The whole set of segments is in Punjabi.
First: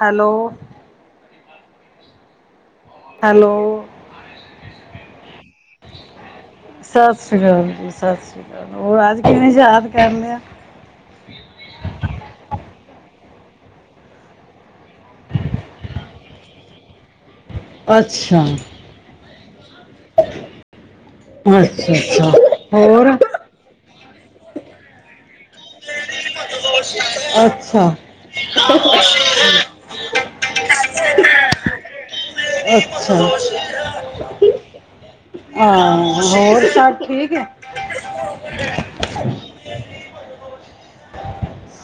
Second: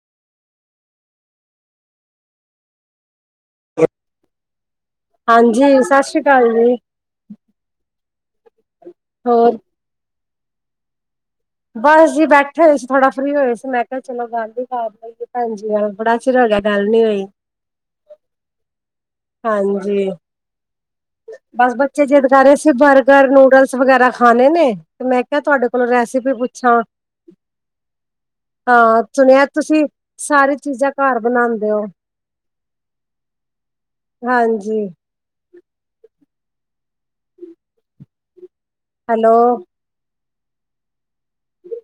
ਹੈਲੋ। ਹੈਲੋ ਹਾਂਜੀ ਸਤਿ ਸ੍ਰੀ ਅਕਾਲ। ਜੀ ਸਤਿ ਸ੍ਰੀ ਅਕਾਲ ਜੀ ਸਤਿ ਸ੍ਰੀ ਅਕਾਲ ਹੋਰ ਅੱਜ ਕਿਵੇਂ ਹੋਰ ਯਾਦ ਕਰ ਲਿਆ। ਬਸ ਜੀ ਬੈਠੇ ਹੋਏ ਸੀ ਥੋੜਾ ਫ੍ਰੀ ਹੋਏ ਸੀ ਮੈਂ ਕਿਹਾ ਚਲੋ ਗਾਂਧੀ ਕਏ ਭੈਣ ਜ ਬੜਾ ਚਿਰ। ਗੱਲ ਨੀ ਹੋਈ। ਅੱਛਾ। ਹਾਂਜੀ। ਬਸ ਅੱਛਾ ਬੱਚੇ ਜਿਦ ਅੱਛਾ ਕਰ ਰਹੇ ਸੀ ਹੋਰ ਬਰਗਰ ਨੂਡਲਸ ਵਗੈਰਾ ਖਾਣੇ ਨੇ ਤੇ ਮੈਂ ਕਿਹਾ ਤੁਹਾਡੇ ਕੋਲੋਂ ਰੈਸਿਪੀ। ਅੱਛਾ ਅੱਛਾ ਹਾਂ ਸੁਣਿਆ ਤੁਸੀਂ ਸਾਰੀ ਚੀਜ਼ਾਂ ਘਰ ਬਣਾ। ਹੁੰਦੇ ਉਹ। ਅੱਛਾ। ਹਾਂਜੀ। ਹਾਂ ਹੋਰ ਸਭ ਠੀਕ ਆ। ਹੈਲੋ।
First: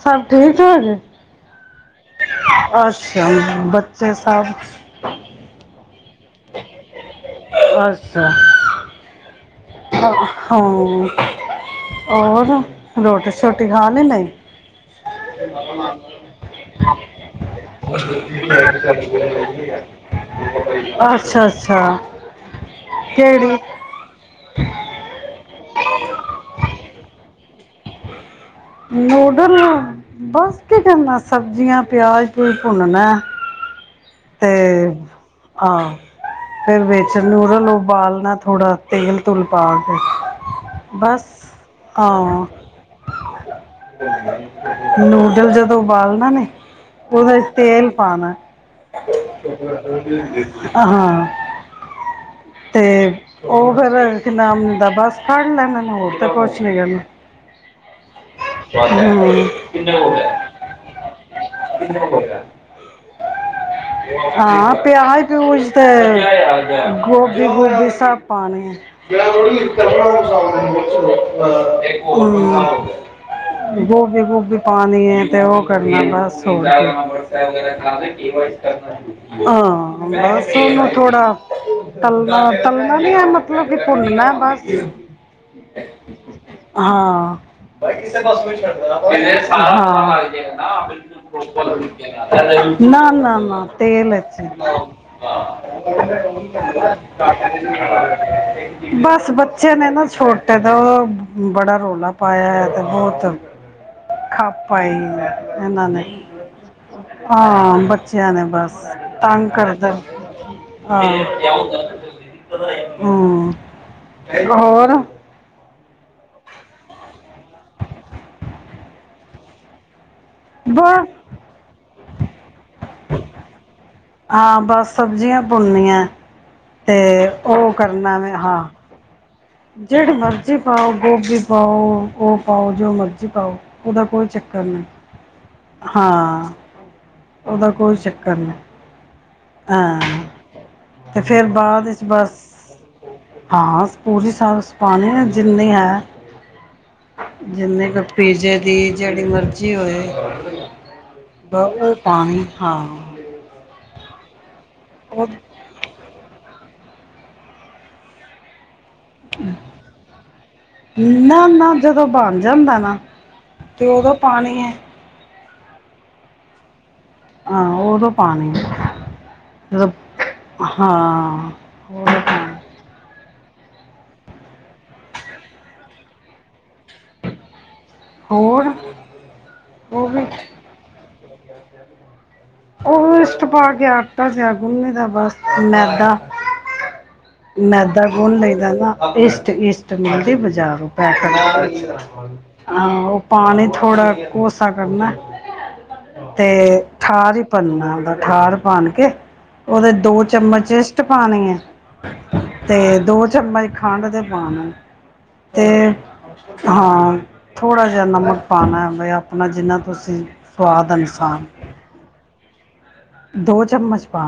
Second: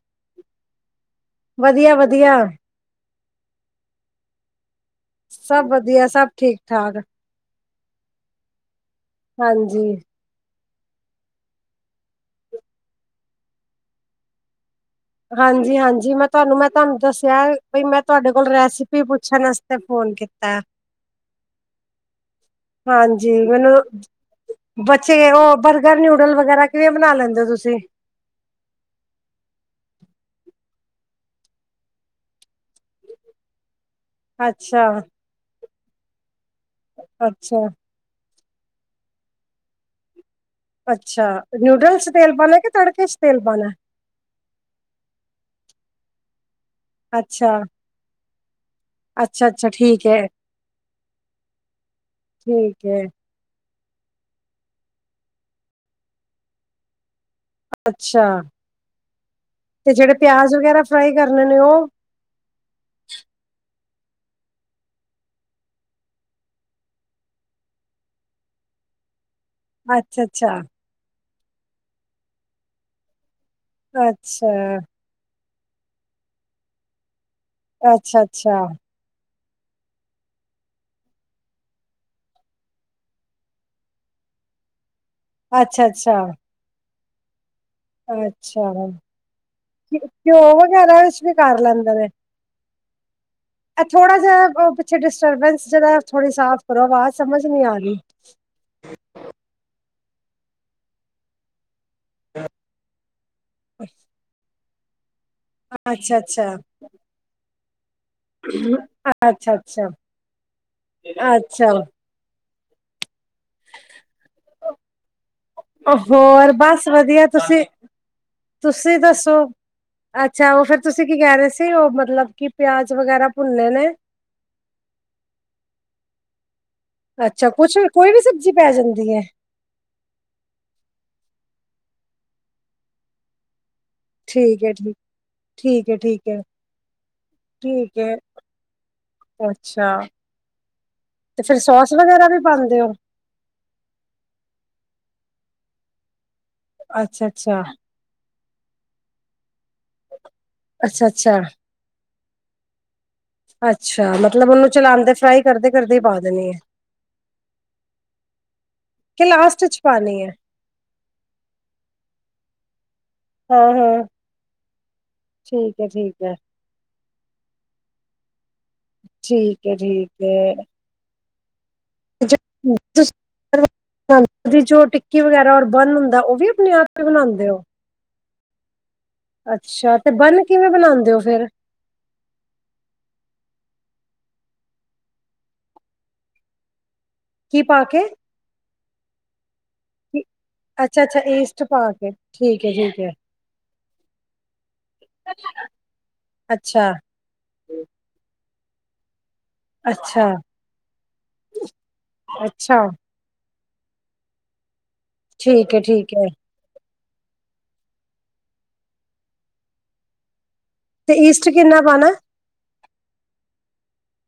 ਸਭ ਠੀਕ ਹੋ ਜ। ਵਧੀਆ ਵਧੀਆ। ਸਭ ਬੱਚੇ ਸਭ। ਸਭ ਵਧੀਆ ਸਭ ਠੀਕ ਠਾਕ। ਅੱਛਾ। ਹਾਂਜੀ। ਹਾਂ, ਹੋਰ ਰੋਟੀ-ਸ਼ੋਟੀ ਖਾ ਲੀ, ਨਈ? ਹਾਂਜੀ, ਹਾਂਜੀ ਮੈਂ ਤੁਆਨੂੰ, ਮੈਂ ਤੁਆਨੂੰ ਦੱਸਯਾ ਏ, ਮੈਂ ਤੁਆਡੇ ਕੋਲ ਰੈਸਿਪੀ ਪੁੱਛਨ ਆਸਤੇ। ਅੱਛਾ, ਅੱਛਾ। ਹਾਂਜੀ, ਕਿਹੜੀ ਮੈਨੂੰ ਬੱਚੇ। ਬਰਗਰ, ਨਿਊਡਲ ਵਗੈਰਾ ਕਿਵੇਂ ਬਨਾ ਲੈਂਦੇ ਓ ਤੁਸੀ? ਨੂਡਲ, ਬੱਸ ਕੀ ਕਰਨੈ ਸਬਜ਼ੀਆਂ, ਪਯਾਜ-ਪਯੂਜ ਪੁਨਨੈ। ਅੱਛਾ। ਆ, ਫੇਰ ਵਿਚ ਅੱਛਾ ਨੂਡਲ ਉਬਾਲਨੈ ਥੋੜਾ ਤੇਲ-ਤੂਲ ਪਾ ਕੇ। ਬਸ ਅੱਛਾ, ਨੂਡਲਸ ਆ ਚ ਤੇਲ ਪਾਨੈ, ਕੇ ਤੜਕੇ ਚ ਤੇਲ ਪਾਨਾ। ਨੂਡਲ ਜਦੋ ਉਬਾਲਨਾ ਨੇ, ਓਦੇ ਅੱਛਾ ਚ ਤੇਲ ਪਾਨੈ। ਅੱਛਾ ਅੱਛਾ ਠੀਕ ਹੈ ਹਾਂ, ਤੇ ਠੀਕ ਹੈ ਓ। ਫੇਰ ਕਿ ਨਾਮ ਉਦਾ ਬੱਸ ਕੱਡ ਲੈਨੇ ਨੇ, ਹੋਰ ਤੇ ਕੁਛ ਨੀ ਕਰਨਾ। ਅੱਛਾ। ਹੂੰ। ਤੇ ਜਿਹੜੇ [inaudible] ਪਿਆਜ ਵਗੈਰਾ ਫਰਾਈ ਕਰਨੇ [inaudible] ਨੇ ਉਹ ਹਾਂ, ਪਯਾਜ-ਪਯੂਜ, ਤੇ ਗੋਭੀ-ਗੂਭੀ ਸਭ ਪਾਨੀ। ਅੱਛਾ ਅੱਛਾ ਹੂੰ। ਗੋਭੀ-ਗੁਭੀ ਅੱਛਾ ਪਾਨੀ ਏ, ਤੇ ਓ ਕਰਨਾ ਬਸ ਹੋਰ ਕਿ। ਅੱਛਾ ਅੱਛਾ ਆਂ ਬੱਸ ਓਨੂ ਥੋੜਾ। ਤਲਨਾ, ਤਲਨਾ ਨੀ ਐ ਮਤਲਬ ਕਿ ਪੁਨਨੈ, ਬੱਸ। ਅੱਛਾ, ਅੱਛਾ। ਹਾਂ। [inaudible] [inaudible] [unintelligible] [unintelligible] ਹਾਂ, ਅੱਛਾ ਘਿਓ ਵਗੈਰਾ ਵਿੱਚ ਵੀ ਕਰ ਲੈਂਦੇ ਨੇ ਇਹ ਤੇਲ ਥੋੜਾ ਵਿਚ। ਜਿਹਾ ਪਿੱਛੇ ਡਿਸਟਰਬੈਂਸ ਜਿਹੜਾ ਥੋੜੀ ਸਾਫ਼ ਕਰੋ ਆਵਾਜ਼ ਸਮਝ ਨੀ ਆ ਰਹੀ ਬੱਸ, ਬੱਚੇ ਨੇ ਨਾ। ਛੋਟੇ ਨੇ, ਓ ਬੜਾ ਰੌਲਾ ਪਾਯਾ ਹਯੈ, ਤੇ ਬੋਤ ਖੱਪ। [unintelligible] [unintelligible] ਅੱਛਾ, ਅੱਛਾ। ਹਾਂ, ਬੱਚਯਾਂ ਨੇ ਬੱਸ, ਤੰਗ ਅੱਛਾ ਅੱਛਾ ਕਰਦੈ, ਹਾਂ। ਅੱਛਾ ਹੂਂ, ਹੋਰ। ਅ ਹੋਰ, ਬਸ ਵਦੀਐ‌‌‌, ਤੁਸੀ-ਤੁਸੀ ਦੱਸੋ। ਅੱਛਾ, ਓ ਫੇਰ ਤੁਸੀ ਬਸ ਕੀ ਕੈ ਰੇ ਸੀ, ਓ ਮਤਲਬ ਕਿ ਪਯਾਜ ਵਗੈਰਾ ਭੁਨਣੇ ਨੇ। ਹਾਂ ਸਬਜ਼ੀਆਂ ਪੁੰਣਨੀਐ। ਅੱਛਾ, ਕੁਛ ਕੋਈ ਵੀ ਸਬਜ਼ੀ ਪੈ ਜਾਂਦੀ ਏ। ਜੇੜੀ ਮਰਜ਼ੀ ਪਾਓ, ਗੋਭੀ ਪਾਓ, ਓ ਪਾਓ ਜੋ ਮਰਜ਼ੀ ਪਾਓ। ਉਦਾ ਕੋਈ ਚੱਕਰ ਠੀਕ ਹੈ ਨਈ‌, ਠੀਕ ਠੀਕ ਹੈ ਠੀਕ ਹੈ ਹਾਂ। ਉਦਾ ਕੋਈ ਠੀਕ ਹੈ ਚੱਕਰ ਨਈ। ਅੱਛਾ ਹਾਂ, ਤੇ ਫੇਰ ਫਿਰ ਬਾਦ ਸੋਸ ਵਿੱਚ ਵਗੈਰਾ ਬੱਸ। ਵੀ ਪਾਉਂਦੇ ਹੋ ਹਾਂ, ਪੂਰੀ ਸਾਸ ਪਾਨੀ ਏ। ਜਿੰਨੀ ਹੈ, ਅੱਛਾ ਅੱਛਾ ਜਿੰਨੀ ਕੀ ਪੀਜੇ। ਜੇੜੀ ਮਰਜ਼ੀ ਹੋਏ ਅੱਛਾ ਅੱਛਾ ਬ ਓ ਪਾਨੀ ਏ, ਹਾਂ। ਅੱਛਾ, ਮਤਲਬ ਓਨੂੰ ਚਲਾਂਦੇ, ਉਹ ਫਰਾਈ ਕਰਦੇ-ਕਰਦੇ ਈ ਪਾ ਦੇਨੀ ਏ। ਕਿ ਲਾਸਟ ਚ ਪਾਣੀ ਹੈ ਨਾ, ਨਾ ਜਦੋ ਬੰਨ ਜਾਂਦੈ ਨਾ। ਹਾਂ ਤੇ ਹਾਂ ਓਦੋ ਪਾਨੀ ਏ। ਠੀਕ ਏ, ਠੀਕ ਏ। ਹਾਂ, ਓਦੋ ਪਾਨੀ ਠੀਕ ਹੈ ਜਦੋ ਠੀਕ ਹੈ ਹਾਂ। ਉਦੋਂ [inaudible] [inaudible] ਜੋ ਪਾਣੀ ਟਿੱਕੀ ਵਗੈਰਾ ਔਰ ਬੰਨ ਹੁੰਦੈ ਓ ਵੀ ਅਪਨੇ ਆਪ ਈ ਬਨਾਂਦੇ ਓ? ਹੋਰ ਅੱਛਾ ਉਹ ਤੇ ਵੀ ਬਨ ਕਿਵੇਂ ਬਣਾਉਂਦੇ ਹੋ ਫੇਰ। ਉਹ ਇਸਟ ਪਾ ਗਿਆ ਆਟਾ ਜਹਾ ਗੁੰਨੇ ਦਾ ਬਸ ਮੈਦਾ। ਕੀ ਪਾ ਮੈਦਾ ਕੇ ਗੁਣ ਲਈਦਾ ਇਸ਼ਟ ਇਸ਼ਟ। ਮਿਲਦੀ ਬਾਜ਼ਾਰ ਅੱਛਾ ਪੈ ਅੱਛਾ ਈਸਟ ਪਾ ਕੇ ਠੀਕ ਹੈ ਹਾਂ ਠੀਕ ਹੈ ਉਹ ਪਾਣੀ। ਥੋੜਾ ਕੋਸਾ ਕਰਨਾ ਤੇ ਅੱਛਾ ਠਾਰ। ਪੰਨਾ ਦਾ ਠਾਰ ਪਾਣ ਕੇ, ਉਹਦੇ ਦੋ ਅੱਛਾ ਚਮਚ ਇਸ਼ਟ ਪਾਣੀ ਹੈ ਅੱਛਾ ਤੇ ਦੋ ਚਮਚ। ਖੰਡ ਦੇ ਬਾਣ ਤੇ ਠੀਕ ਹੈ ਠੀਕ ਹੈ ਹਾਂ। ਥੋੜ੍ਹਾ ਜਿਹਾ ਨਮਕ ਪਾਣਾ ਹੈ ਬ ਆਪਣਾ ਜਿੰਨਾ ਤੁਸੀਂ। ਸਵਾਦ ਤੇ ਅਨੁਸਾਰ। ਈਸਟ ਕਿੰਨਾ ਪਾਣਾ ਦੋ ਚਮਚ ਪਾ।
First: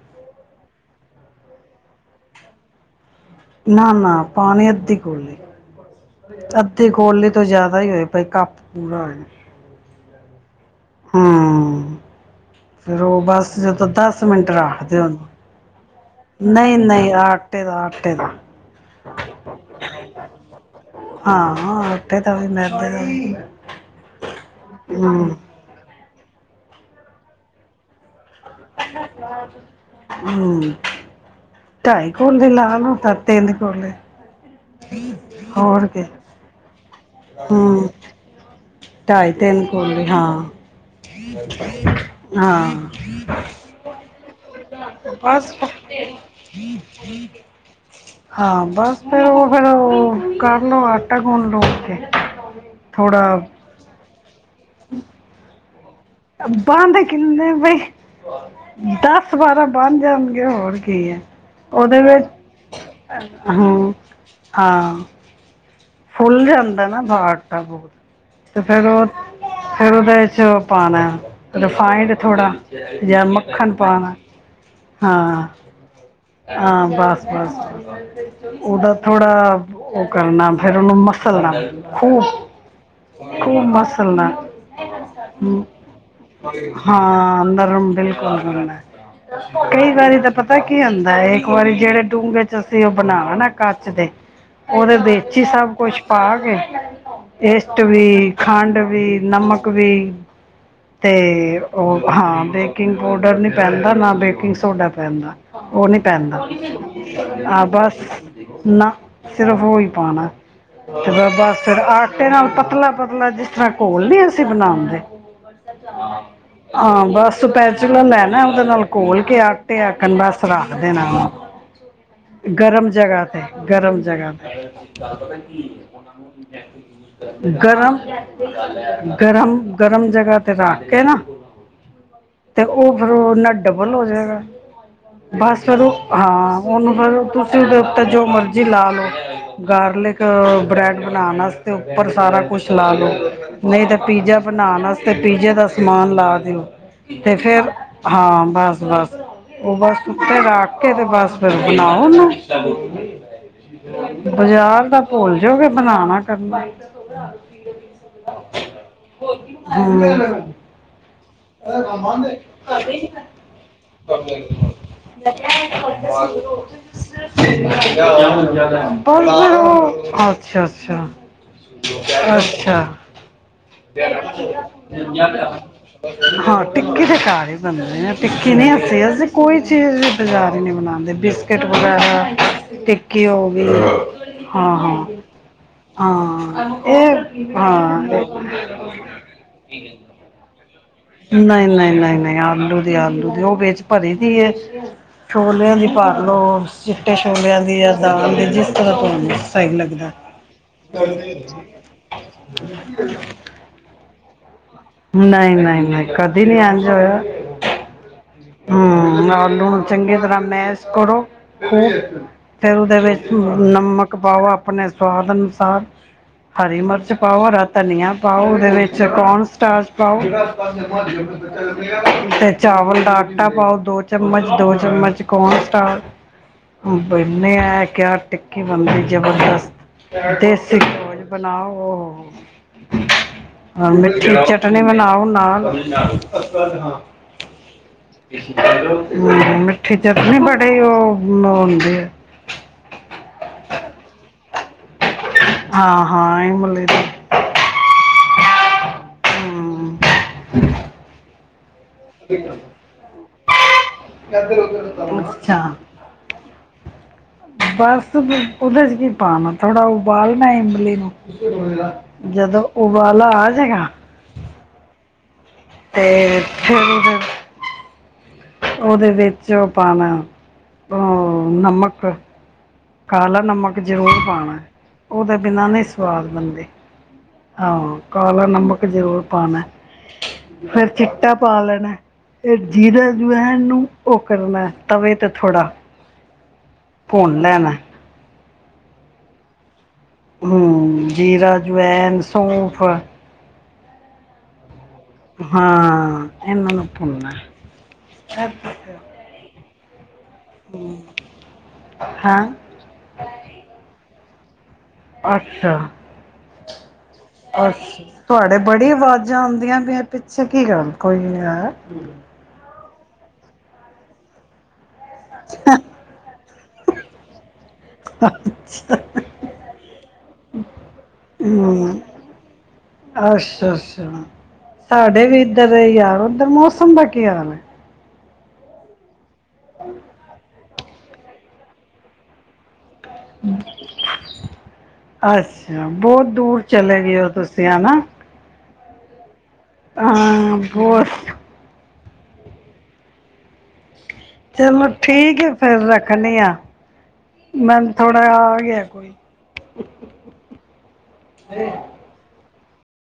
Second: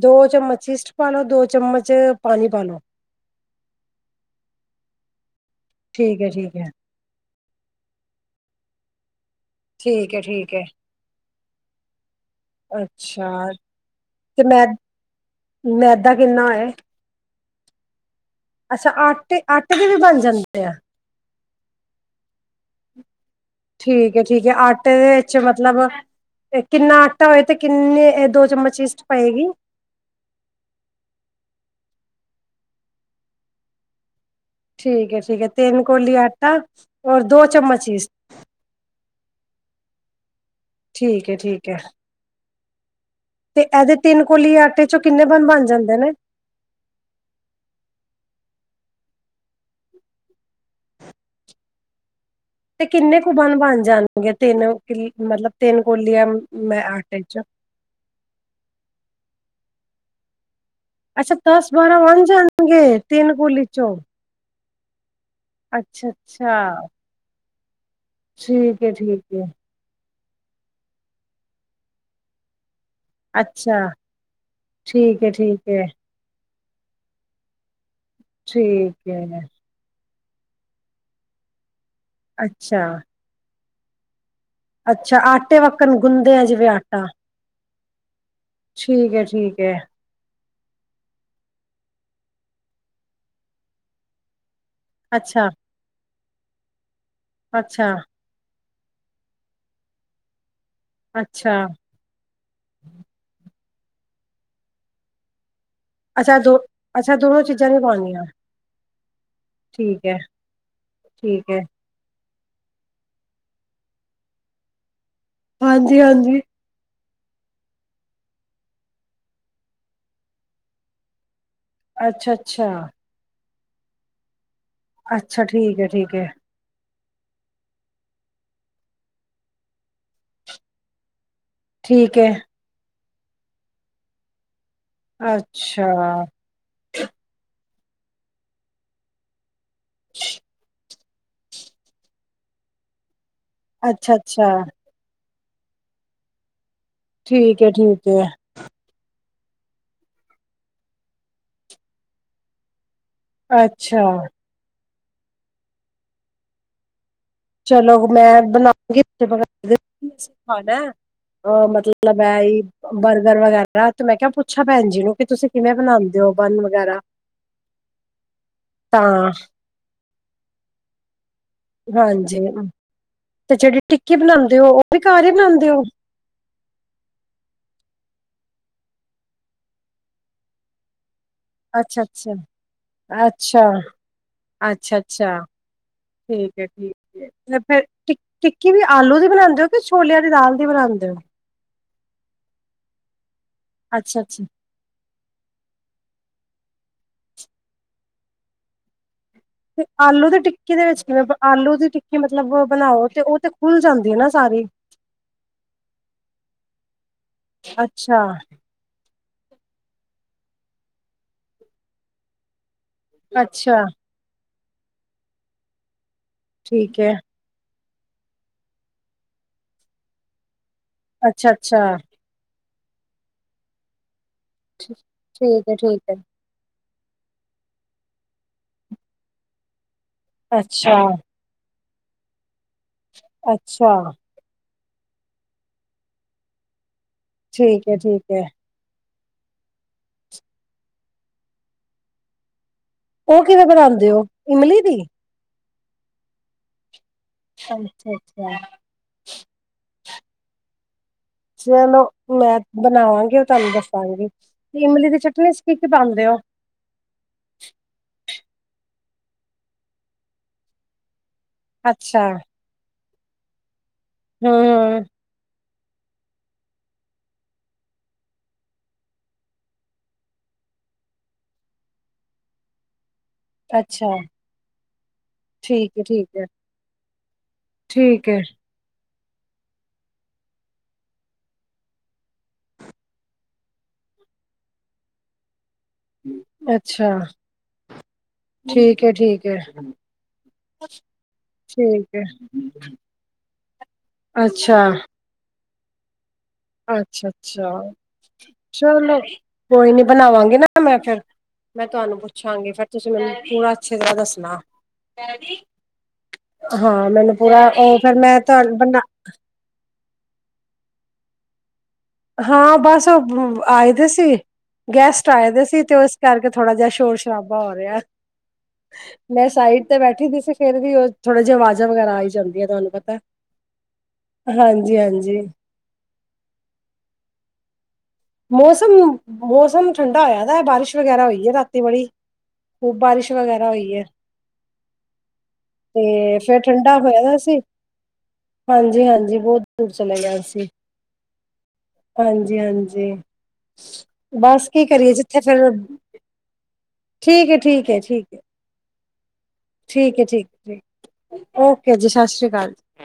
ਦੋ ਚਮਚ ਇਸਟ ਪਾ ਲੋ ਦੋ ਚਮਚ ਪਾਣੀ ਪਾ ਲੋ। ਨਾ-ਨਾ ਪਾਣੀ ਅੱਧੀ ਕੋਲੀ ਠੀਕ ਹੈ ਠੀਕ ਹੈ ਅੱਧੀਕੋਲੀ। ਤੋਂ ਜਿਆਦਾ ਹੀ ਹੋਏ ਈ ਕੱਪ ਪੂਰਾ ਹੋਏ। ਠੀਕ ਹੈ ਠੀਕ ਹੈ। ਹੂੰ ਫਿਰ ਉਹ ਅੱਛਾ ਬਸ ਜਦੋਂ ਦਸ ਤੇ ਮਿੰਟ ਮੈ ਰੱਖਦੇ ਮੈਦਾ ਕਿੰਨਾ ਉਹਨੂੰ। ਹੋਏ ਨਈ-ਨਈ, ਆਟੇ ਦਾ ਆਟੇ ਦਾ। ਅੱਛਾ, ਆਟੇ-ਆਟੇ ਦੇ ਵੀ ਬਣ ਜਾਂਦੇ ਐ? ਹਾਂ, ਆਟੇ ਦਾ ਵੀ, ਮੇਦੇ ਦਾ ਵੀ। ਠੀਕ ਹੈ ਠੀਕ ਹੈ, ਆਟੇ ਦੇ ਹੂੰ ਵਿੱਚ ਮਤਲਬ, ਇਹ ਕਿੰਨਾ ਆਟਾ ਹੋਏ? ਤੇ ਕਿੰਨ ਇਹ ਦੋ ਚਮਚ ਈਸਟ ਪਏਗੀ ਹੂੰ, ਢਾਈ [unintelligible] ਤਿੰਨ ਕੋਲੇ। ਠੀਕ ਹੈ ਠੀਕ ਹੈ, ਤਿੰਨ ਹੋਰ ਕੇ ਕੋਲੀ ਆਟਾ, ਔਰ ਦੋ ਚਮਚ ਹੂੰ ਚੀਜ਼। ਢਾਈ ਤਿੰਨ ਕੋਲੀ ਹਾਂ, ਠੀਕ ਹੈ ਠੀਕ ਹੈ ਹਾਂ। ਤੇ ਏਹਦੇ ਤਿੰਨ ਕੋਲੀ ਆਟੇ ਚੋਂ, ਕਿੰਨੇ ਬਸ ਬਣ-ਬਣ ਜਾਂਦੇ ਨੇ? ਹਾਂ। ਬਸ ਫਿਰ ਉਹ ਫਿਰ ਉਹ, ਕਰ ਲੋ, ਆਟਾ ਗੁੰਨ ਲੋ ਉੱਥੇ। ਤੇ ਕਿੰਨੇ ਕੁੂ ਬਣ, ਬਣ ਜਾਣਗੇ? ਤਿੰਨ ਕਿ ਮਤਲਬ ਤਿੰਨ ਕੋਲੀਆਂ ਮੈਂ ਬੰਦ ਆਟੇ ਚ ਕਿੰਨੇ ਬਈ? ਦਸ ਬਾਰਾਂ ਬੰਣ ਜਾਣਗੇ ਹੋਰ। ਕੀ ਏ? ਅੱਛਾ ਦਸ ਬਾਰਾਂ ਉਹਦੇ ਬਣ ਵਿੱਚ, ਜਾਣਗੇ ਤਿੰਨ ਕੋਲੀ ਹਾਂ, ਚੋਂ ਹਾਂ। ਅੱਛਾ ਫੁੱਲ ਜਾਂਦਾ ਅੱਛਾ ਏ ਨਾ, ਬਾਰ ਤਾਂ [unintelligible] ਤੇ ਠੀਕ ਫੇਰ ਹੈ ਉਹ, ਠੀਕ ਹੈ ਫੇਰ ਉਹਦੇ ਚ ਪਾਣਾ ਏ, ਰਿਫਾਈੰਡ ਥੋੜਾ ਯਾ ਮੱਖਣ ਅੱਛਾ ਪਾਣਾ ਏ। ਠੀਕ ਹੈ ਹਾਂ। ਠੀਕ ਹੈ ਹਾਂ ਬਸ-ਬਸ, ਉਹਦਾ ਠੀਕ ਹੈ ਥੋੜਾ ਔ ਕਰਨਾ, ਫੇਰ ਔਨੂੰ ਮਸਲਨਾ ਖੂਬ, ਅੱਛਾ ਖੂਬ ਮਸਲਨਾ। ਅੱਛਾ ਆਟੇ ਹੂੰ, ਵੱਕਣ ਗੁੰਦੇ ਆ ਜਿਵੇਂ ਆਟਾ ਹਾਂ ਅੰਦਰ ਠੀਕ ਹੈ ਠੀਕ [unintelligible] ਹੈ ਕਈ ਵਾਰੀ ਤਾਂ ਪਤ ਪਤਾ ਕੀ ਹੁੰਦਾ ਏ? ਇੱਕ ਵਾਰੀ ਜਿਹੜੇ ਡੂੰਘੇ ਚ ਅਸੀਂ ਉਹ ਬਣਾਵਾ ਨਾ ਕੱਚ ਦੇ, ਉਹ ਅੱਛਾ ਜੀ ਸਭ ਕੁਛ ਪਾ ਕੇ ਇਸਟ ਅੱਛਾ, ਵੀ ਖੰਡ। ਵੀ ਨਮਕ ਵੀ, ਤੇ ਅੱਛਾ, ਉਹ ਹਾਂ ਬੇਕਿੰਗ ਪਾਊਡਰ ਪੈਂਦਾ, ਨਾ ਬੇਕਿੰਗ ਸੋਡਾ ਪੈਂਦਾ। ਉਹ ਨਹੀ ਅੱਛਾ ਪੈਂਦਾ, ਦੋ ਅੱਛਾ ਦੋਨੋ ਆ ਚੀਜ਼ਾਂ ਨੀ ਬਸ, ਪਾਉਣੀਆਂ ਨਾ ਸਿਰਫ ਔਈ। ਠੀਕ ਐ, ਪਾਣਾ, ਤੇ ਠੀਕ ਐ। ਬਸ ਫਿਰ ਆ ਫੇਰ ਨਾ ਪਤਲਾ-ਪਤਲਾ, ਜਿਸ ਤਰ੍ਹਾਂ ਘੋਲ ਨੀ ਅਸੀਂ ਬਣਾਂਦੇ? ਹਾਂਜੀ-ਹਾਂਜੀ, ਆਮ। ਬਸ ਪੈਚਲਰ ਲੈਨਾ ਏ, ਉਹਦੇ ਨਾਲ ਘੋਲ ਕੇ, ਆਟੇ ਆਕਣ ਬਸ ਰੱਖ ਦੇਣਾ ਉਹਨੂੰ। ਅੱਛਾ-ਅੱਛਾ, ਗਰਮ ਜਗ੍ਹਾ ਤੇ। ਗਰਮ ਜਗ੍ਹਾ ਤੇ। ਅੱਛਾ ਅੱਛਾ ਅੱਛਾ ਠੀਕ ਐ, ਠੀਕ ਐ, ਗਰਮ, ਗਰਮ-ਗਰਮ ਜਗ੍ਹਾ ਤੇ ਰੱਖ ਕੇ ਨਾ ਠੀਕ ਐ। ਫੇਰ ਉਹ ਉਨ੍ਹਾਂ ਡਬਲ ਹੋ ਜਾਏਗਾ। ਬਸ ਫੇਰ ਅੱਛਾ, ਉਹ ਹਾਂ, ਉਹਨੂੰ ਫੇਰ ਤੁਸੀਂ ਪਰ ਜੋ ਮਰਜੀ ਲਾ ਲੋ, ਗਾਰਲਿਕ ਬ੍ਰੈ ਬਣਾਣ ਆਸਤੇ ਉੱਪਰ ਸਾਰਾ ਕੁਛ ਲਾ ਲੋ, ਨਈ ਤੇ ਪੀਜ਼ਾ ਅੱਛਾ-ਅੱਛਾ, ਬਣਾਣ ਆਸਤੇ ਪੀਜ਼ੇ ਦਾ ਸਮਾਨ ਲਾ ਦਿਓ। ਤੇ ਠੀਕ ਐ, ਫਿਰ, ਠੀਕ ਐ, ਹਾਂ, ਬਸ-ਬਸ। ਉਹ ਬਸ ਉਤੇ ਰੱਖ ਕੇ, ਤੇ ਬਸ ਫਿਰ ਬਣਾਓ ਉਹਨੂੰ। ਅੱਛਾ। ਬਜਾਰ ਦਾ ਭੁੱਲ ਜੋਗੇ, ਬਣਾਉਣਾ ਕਰਨਾ। ਚਲੋ ਮੈਂ ਬਣਾਓਗੀ [unintelligible] ਖਾਣਾ ਹਮ ਏ? ਅਹ ਮਤਲਬ ਏ ਈ, ਬਰਗਰ ਵਗੈਰਾ, ਤੇ ਮੈਂ ਕਿਹਾ ਪੁੱਛਾ ਭੈਣ ਜੀ ਨੂੰ, ਕਿ ਤੁਸੀਂ ਕਿਵੇਂ ਬਣਾਉਂਣ ਤਾਂ [unintelligible] ਅੱਛਾ-ਅੱਛਾ। ਹਾਂਜੀ ਅੱਛਾ। ਤੇ ਜਿਹੜੀ ਟਿੱਕੀ ਬਣਾਉਂਦੇ ਓ ਉਹ ਵੀ ਘਰ ਈ ਬਣਾਉਂਦੇ ਓ ਹਾਂ ਟਿੱਕੀ ਤੇ ਕਾਰ ਈ ਬਣਦੇ ਨੇ, ਟਿੱਕੀ ਨੀ, ਹਸੀ ਅਸੀਂ ਕੋਈ ਚੀਜ਼ ਬਜ਼ਾਰੀ ਨਹੀਂ ਬਣਾਉਂਦੇ। ਬਿਸਕਿਟ ਅੱਛਾ-ਅੱਛਾ, ਵਗੈਰਾ, ਟਿੱਕੀ ਅੱਛਾ। ਹੋ ਗਈ, ਅੱਛਾ ਹਾਂ-ਹਾਂ। ਅੱਛਾ-ਅੱਛਾ ਠੀਕ ਹਾਂ, ਐ-ਠੀਕ ਐ ਏਹ ਤੇ ਫਿਰ ਟਿ ਹਾਂ। ਟਿੱਕੀ ਵੀ ਆਲੂ ਦੀ ਬਣਾਂਦੇ ਓ ਕਿ ਛੋਲਿਆਂ ਦੀ ਦਾਲ ਦੀ ਬਣਾਂਦੇ ਓ? ਨਈ-ਨਈ-ਨਈ-ਨਈ, ਆਲੂ ਦੀ, ਆਲੂ ਦੀ ਉਹ ਵਿੱਚ ਭਰੀ ਦੀ ਅੱਛਾ-ਅੱਛਾ ਏ, ਛੋਲਿਆਂ ਦੀ ਭਰ ਲੋੋ। ਚਿੱਟੇ ਛੋਲਿਆਂ ਦੀ ਜਾਂ ਦਾਲ ਦੀ ਜਿਸ ਤਰ੍ਹਾਂ ਪਾਉਂਦੇ। ਤੇ ਆਲੂ ਦੀ ਟਿੱਕੀ ਦੇ ਵਿੱਚ ਕਿਵੇਂ ਆਲੂ ਦੀ ਟਿੱਕੀ ਮਤਲਬ ਬਣਾਓ ਤੇ ਉਹ ਤੇ ਖੁੱਲ ਜਾਂਦੀ ਹੈ ਨਾ। ਸਾਰੀ ਨਹੀਂ ਨਹੀਂ ਨਹੀਂ ਕਦੀ ਨਹੀਂ ਇੰਜ ਹੋਇਆ ਅੱਛਾ-ਅੱਛਾ ਹਮ। ਆਲੂ ਨੂੰ ਚੰਗੀ ਤਰ੍ਹਾਂ ਮੈਸ਼ ਕਰੋ ਫਿਰ ਉਹਦੇ ਵਿੱਚ ਨਮਕ ਪਾਓ ਆਪਣੇ ਸਵਾਦ ਅਨੁਸਾਰ। ਹਰੀ ਠੀਕ ਮਿਰਚ ਐ ਪਾਓ, ਹਰਾ ਧਨੀਆ ਪਾਓ, ਉਹਦੇ ਵਿੱਚ ਕੋਨ ਸਟਾਜ ਪਾਓ। ਅੱਛਾ-ਅੱਛਾ ਤੇ ਚਾਵਲ ਦਾ ਆਟਾ ਪਾਓ ਦੋ। ਚਮਚ ਦੋ ਚਮਚ ਕੌਣ ਠੀਕ ਸਟਾ। ਐ-ਠੀਕ ਐ ਬੰਨੇ ਐ ਕਿਆ ਟਿੱਕੀ ਬੰਦੀ ਜਬਰਦਸਤ। ਦੇਸੀ ਘਿਓ ਜ ਅੱਛਾ-ਅੱਛਾ ਬਣਾਓ ਮਿੱਠੀ ਚਟਨੀ। ਕਟਣੇ ਮ ਲਓ ਨਾ। ਠੀਕ ਐ-ਠੀਕ ਐ ਹ ਮਿੱਠੇ ਚ ਵੀ ਬੜੇ ਉਹ ਹੁੰਦੇ ਆ। ਉਹ ਕਿਵੇਂ ਬਣਾਉਂਦੇ ਹੋ ਇਮਲੀ ਦੀ। ਹਾਂ ਹਾਂ ਇਹ ਮੁੱਲ। ਅੱਛਾ ਅੱਛਾ। ਹਮ, ਚਲੋ ਮੈਂ ਬਣਾਵਾਂਗੀ ਉਹ ਤੁਹਾਨੂੰ ਦੱਸਾਂਗੀ ਤੇ ਇਮਲੀ ਦੀ ਚਟਨੀ ਚ ਅੱਛਾ ਕੀ ਕੀ ਪਾਉਂਦੇ ਹੋ। ਬਸ ਉਹਦੇ ਚ ਕੀ ਪਾਉਣਾ ਥੋੜਾ ਉਬਾਲਣਾ ਇਮਲੀ ਨੂੰ। ਅੱਛਾ ਜਦੋਂ ਉਬਾਲਾ ਆ ਜਾਏਗਾ। ਹਮ। ਤੇ ਫਿਰ। ਉਹਦੇ ਵਿੱਚ ਉਹ ਪਾਣਾ ਨਮਕ। ਕਾਲਾ ਨਮਕ ਅੱਛਾ ਜ਼ਰੂਰ ਪਾਉਣਾ ਉਹਦੇ ਬਿਨਾਂ ਨਹੀਂ ਠੀਕ ਹੈ ਸਵਾਦ ਠੀਕ ਹੈ ਬਣਦੇ। ਆਹੋ ਠੀਕ ਹੈ ਕਾਲਾ ਨਮਕ ਜ਼ਰੂਰ ਪਾਣਾ ਫੇਰ ਚਿੱਟਾ ਪਾ ਲੈਣਾ। ਇਹ ਜੀਰਾ ਜੋ ਹੈ ਇਹਨੂੰ ਉਹ ਕਰਨਾ ਤਵੇ ਤੇ ਥੋੜਾ। ਅੱਛਾ ਭੁੰਨ ਲੈਣਾ ਹੈ। ਠੀਕ ਹੈ ਠੀਕ ਹੈ। ਹਮ ਜੀਰਾ, ਠੀਕ ਅਜਵੈਨ, ਹੈ ਸੌਫ। ਅੱਛਾ। ਹਾਂ। ਇਹਨਾਂ ਨੂੰ ਅੱਛਾ ਭੁੰਨਣਾ ਅੱਛਾ ਹੈ। ਚਲੋ। ਕੋਈ ਨੀ ਬਣਾਵਾਂਗੇ ਨਾ ਹੂੰ, ਮੈਂ ਫਿਰ ਮੈਂ ਤੁਹਾਨੂੰ ਹਾਂ ਪੁੱਛਾਂਗੀ ਫੇਰ ਤੁਸੀਂ ਮੈਨੂੰ ਪੂਰਾ ਅੱਛੇ ਤਰਾਂ ਦੱਸਣਾ। ਨਾ। ਅੱਛਾ। ਹਾਂ ਮੈਨੂੰ ਪੂਰਾ ਅ ਉਹ ਫਿਰ ਮੈਂ ਤੁਹਾਡੇ ਤੁਹਾਨੂੰ ਬੜੀ ਬਣਾ ਆਵਾਜ਼ਾਂ ਆਉਂਦੀਆਂ ਵੀ ਪਿੱਛੇ ਕੀ ਗਲ। ਕੋਈ। ਹਾਂ ਬਸ ਉਹ ਆਏ ਤੇ ਸੀ। ਗੈਸਟ ਆਏ ਦੇ ਸੀ ਤੇ ਉਸ ਕਰਕੇ ਥੋੜਾ ਜਿਹਾ ਸ਼ੋਰ ਸ਼ਰਾਬਾ ਹੋ ਰਿਹਾ। ਮੈਂ ਸਾਈਡ ਤੇ ਬੈਠੀ ਦੀ ਸੀ ਫੇਰ ਵੀ ਉਹ ਥੋੜੇ ਜਿਹੀ ਆਵਾਜ਼ਾਂ ਵਗੈਰਾ ਆਈ ਜਾਂਦੀਆਂ ਤੁਹਾਨੂੰ ਪਤਾ। ਅੱਛਾ-ਅੱਛਾ ਹਾਂਜੀ ਸਾਡੇ ਵੀ ਹਾਂਜੀ ਇੱਧਰ ਯਾਰ ਉੱਧਰ ਮੌਸਮ ਦਾ ਕੀ ਹਾਲ ਹੈ। ਮੌਸਮ-ਮੌਸਮ ਠੰਡਾ ਹੋਇਆ ਦਾ ਬਾਰਿਸ਼ ਵਗੈਰਾ ਹੋਈ ਹੈ ਰਾਤੀ ਬੜੀ। ਖੂ ਬਾਰਿਸ਼ ਵਗੈਰਾ ਹੋਈ ਹੈ। ਅੱਛਾ ਬਹੁਤ ਤੇ ਦੂਰ ਫੇਰ ਚਲੇ ਗਏ ਹੋ ਤੁਸੀਂ ਹਨਾ। ਹਾਂਜੀ-ਹਾਂਜੀ ਬਹੁਤ ਦੂਰ ਚਲੇ ਗਏ ਆ ਹਾਂ ਅਸੀਂ। ਬਹੁਤ ਹਾਂਜੀ-ਹਾਂਜੀ। ਬਸ ਕੀ ਚਲੋ ਕਰੀਏ ਜਿੱਥੇ ਠੀਕ ਹੈ ਫਿਰ। ਰੱਖਣੀ ਆ ਠੀਕ ਹੈ ਠੀਕ ਮੈਨੂੰ ਹੈ ਥੋੜਾ ਠੀਕ ਹੈ। ਆ ਗਿਆ ਕੋਈ ਠੀਕ ਹੈ ਠੀਕ ਹੈ ਓਕੇ ਜੀ ਸਤਿ ਸ਼੍ਰੀ ਅਕਾਲ।